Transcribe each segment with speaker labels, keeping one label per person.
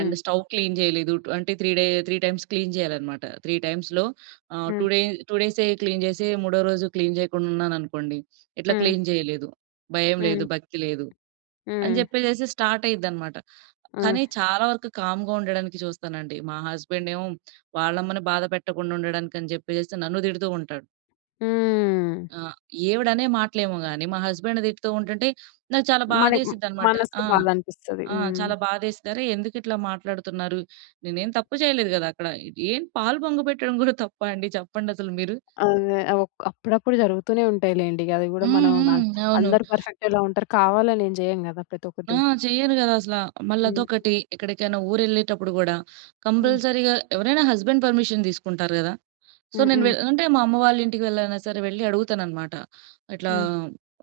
Speaker 1: And stove clean జేయలేదు. అంటే three day three times‌ clean జేయాలన్నమాట. త్రీ టైమ్స్‌లో ఆహ్, టూ
Speaker 2: హ్మ్.
Speaker 1: డే 2 డేసె క్లీన్ జేసి 3 రోజు క్లీన్ జేయకుండా ఉన్నాననుకోండి, "ఇట్లా
Speaker 2: హ్మ్.
Speaker 1: క్లీన్ జేయలేదు, భయం
Speaker 2: హ్మ్.
Speaker 1: లేదు, భక్తి లేదు,"
Speaker 2: హ్మ్.
Speaker 1: అని జెప్పేసేసి స్టార్ట్ అయ్యిద్దనమాట.
Speaker 2: హ్మ్.
Speaker 1: కానీ చాలా వరకు కామ్‌గా ఉండడానికి చూస్తానండి. మా హస్బెండేమో వాళ్ళమ్మని బాధ పెట్టకుండుండడానికని చెప్పేసేసి నన్ను తిడుతూ ఉంటాడు.
Speaker 2: హ్మ్.
Speaker 1: ఆ! ఈవిడనే మాటలేమో గాని, మా హస్బెండ్ తిడుతూ ఉంటుంటే, నాకు చాలా
Speaker 2: మనకి మ్
Speaker 1: బాదేసిద్దన్నమాట.
Speaker 2: మనసు
Speaker 1: ఆ!
Speaker 2: బాధనిపిస్తది.
Speaker 1: ఆ!
Speaker 2: హ్మ్.
Speaker 1: చాలా బాదేస్తారు. ఎందుకిట్లా మాట్లాడుతున్నారు? నేనేం తప్పు చేయలేదు గదా! అక్కడ. ఏం పాలు పొంగ‌బెట్టడం గూడా తప్పా అండి? చెప్పండసలు మీరు.
Speaker 2: అదే. ఆ వొక్ అప్పుడప్పుడు జరుగుతూనే ఉంటాయి లెండి. గది గూడా
Speaker 1: హ్మ్.
Speaker 2: మనం న
Speaker 1: హ్మ్. అవును.
Speaker 2: అందరు పర్ఫెక్టెలా ఉంటారు? కావాలనేం జేయం గదా!
Speaker 1: ఆ!
Speaker 2: ప్రతొక్కటి.
Speaker 1: చెయ్యరు గదా! అసల.
Speaker 2: హ్మ్.
Speaker 1: మళ్ళదొకటి, ఎక్కడికైనా ఊరెళ్ళేటప్పుడు గూడా
Speaker 2: హ్మ్.
Speaker 1: కంపల్సరీగా ఎవరైనా హస్బెండ్ పర్మిషన్ తీసుకుంటారు గదా! సో, నేను వె
Speaker 2: హుహు.
Speaker 1: అంటే మా అమ్మ వాళ్ళింటికి వెళ్లైనా సరే వెళ్లి అడుగుతానన్నమాట. ఇట్లా
Speaker 2: హ్మ్.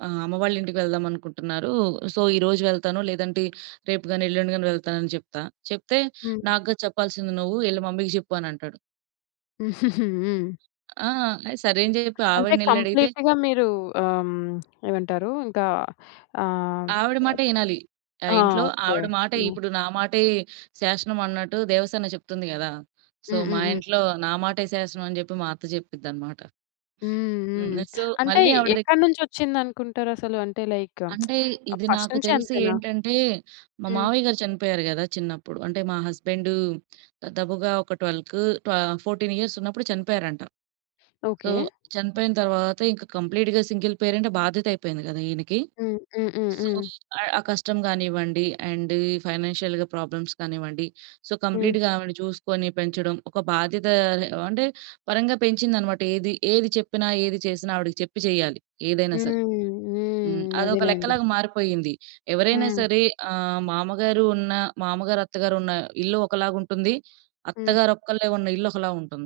Speaker 1: ఆహ్, అమ్మ వాళ్ళింటికి వెళ్దామనుకుంటున్నారు. సో, ఈరోజు వెళ్తాను లేదంటే రేపు గాని, ఎల్లుండి గాని వెళ్తానని చెప్తా. చెప్తే
Speaker 2: హ్మ్.
Speaker 1: "నాగ్గాదు చెప్పాల్సింది. నువ్వు యెళ్ళి మమ్మీ‌కి జెప్పు." అని అంటాడు.
Speaker 2: హ్మ్.
Speaker 1: ఆ! ఐ సరే అని జెప్పి
Speaker 2: అంటే
Speaker 1: ఆవిడనెళ్ళి అడిగితే
Speaker 2: కంప్లీట్‌గా మీరు ఆహ్, ఏమంటారు? ఇంకా ఆహ్
Speaker 1: ఆవిడ మాటే యినాలి. ఆహ్,
Speaker 2: ఆ!
Speaker 1: ఇంట్లో
Speaker 2: ఓకే.
Speaker 1: ఆవిడ మాటే
Speaker 2: హ్మ్.
Speaker 1: ఇప్పుడు నా మాటే శాశనం అన్నట్టు, దేవసేన చెప్తుంది గదా! సో, "మా
Speaker 2: హుహుహు.
Speaker 1: ఇంట్లో నా మాటే శాసనం." అని చెప్పి మా అత్త చెప్పి‌ద్దన్నమాట.
Speaker 2: హ్మ్.
Speaker 1: హ్మ్.
Speaker 2: హ్మ్.
Speaker 1: సో,
Speaker 2: అంటే
Speaker 1: మళ్ళి ఆవిడ దెగ్గర
Speaker 2: ఎక్కడ్నుంచొచ్చిందనుకుంటారసలు? అంటే లైక్,
Speaker 1: అంటే ఇది
Speaker 2: ఫస్ట్
Speaker 1: నాకు
Speaker 2: నుంచి
Speaker 1: తెలిసి
Speaker 2: అంతేనా?
Speaker 1: ఏంటంటే, మా
Speaker 2: హ్మ్.
Speaker 1: మామయ్య గారు చనిపోయారు గదా! చిన్నప్పుడు. అంటే, మా హస్బెండ్ దాదాపుగా ఒక 12కు, ఆహ్, 14 ఇయర్స్ ఉన్నప్పుడు చనిపోయారంట. So,
Speaker 2: okay.
Speaker 1: చనిపోయిన తరువాత ఇంకా కంప్లీట్‌గా సింగిల్ పేరెంట్ బాధ్యత అయిపోయింది కదా! ఈయనకి. సో,
Speaker 2: హుహుహుహు.
Speaker 1: ఆ కష్టం గానివ్వండి అండ్ ఈ ఫైనాన్షియల్‌గా ప్రాబ్లమ్స్ కానివ్వండి, సో,
Speaker 2: హ్మ్.
Speaker 1: కంప్లీట్‌గా ఆవిడని చూసుకొని పెంచడం, ఒక బాధ్యత అంటే పరంగా పెంచిందన్నమాట. ఏది ఏది చెప్పినా, ఏది చేసినా ఆవిడకి చెప్పి చేయాలి ఏదైనా
Speaker 2: హ్మ్.
Speaker 1: సరే. హ్మ్.
Speaker 2: హ్మ్.
Speaker 1: అదొక
Speaker 2: అదేలెండి.
Speaker 1: లెక్కలాగా మారిపోయింది. ఎవరైనా
Speaker 2: హ్మ్.
Speaker 1: సరే ఆహ్, మామగారు ఉన్న మామగారు, అత్తగారు ఉన్న ఇల్లు ఒకలాగుంటుంది.
Speaker 2: హ్మ్.
Speaker 1: అత్తగారొక్కళ్ళే ఉన్న ఇల్లు ఒకలా ఉంటుంది.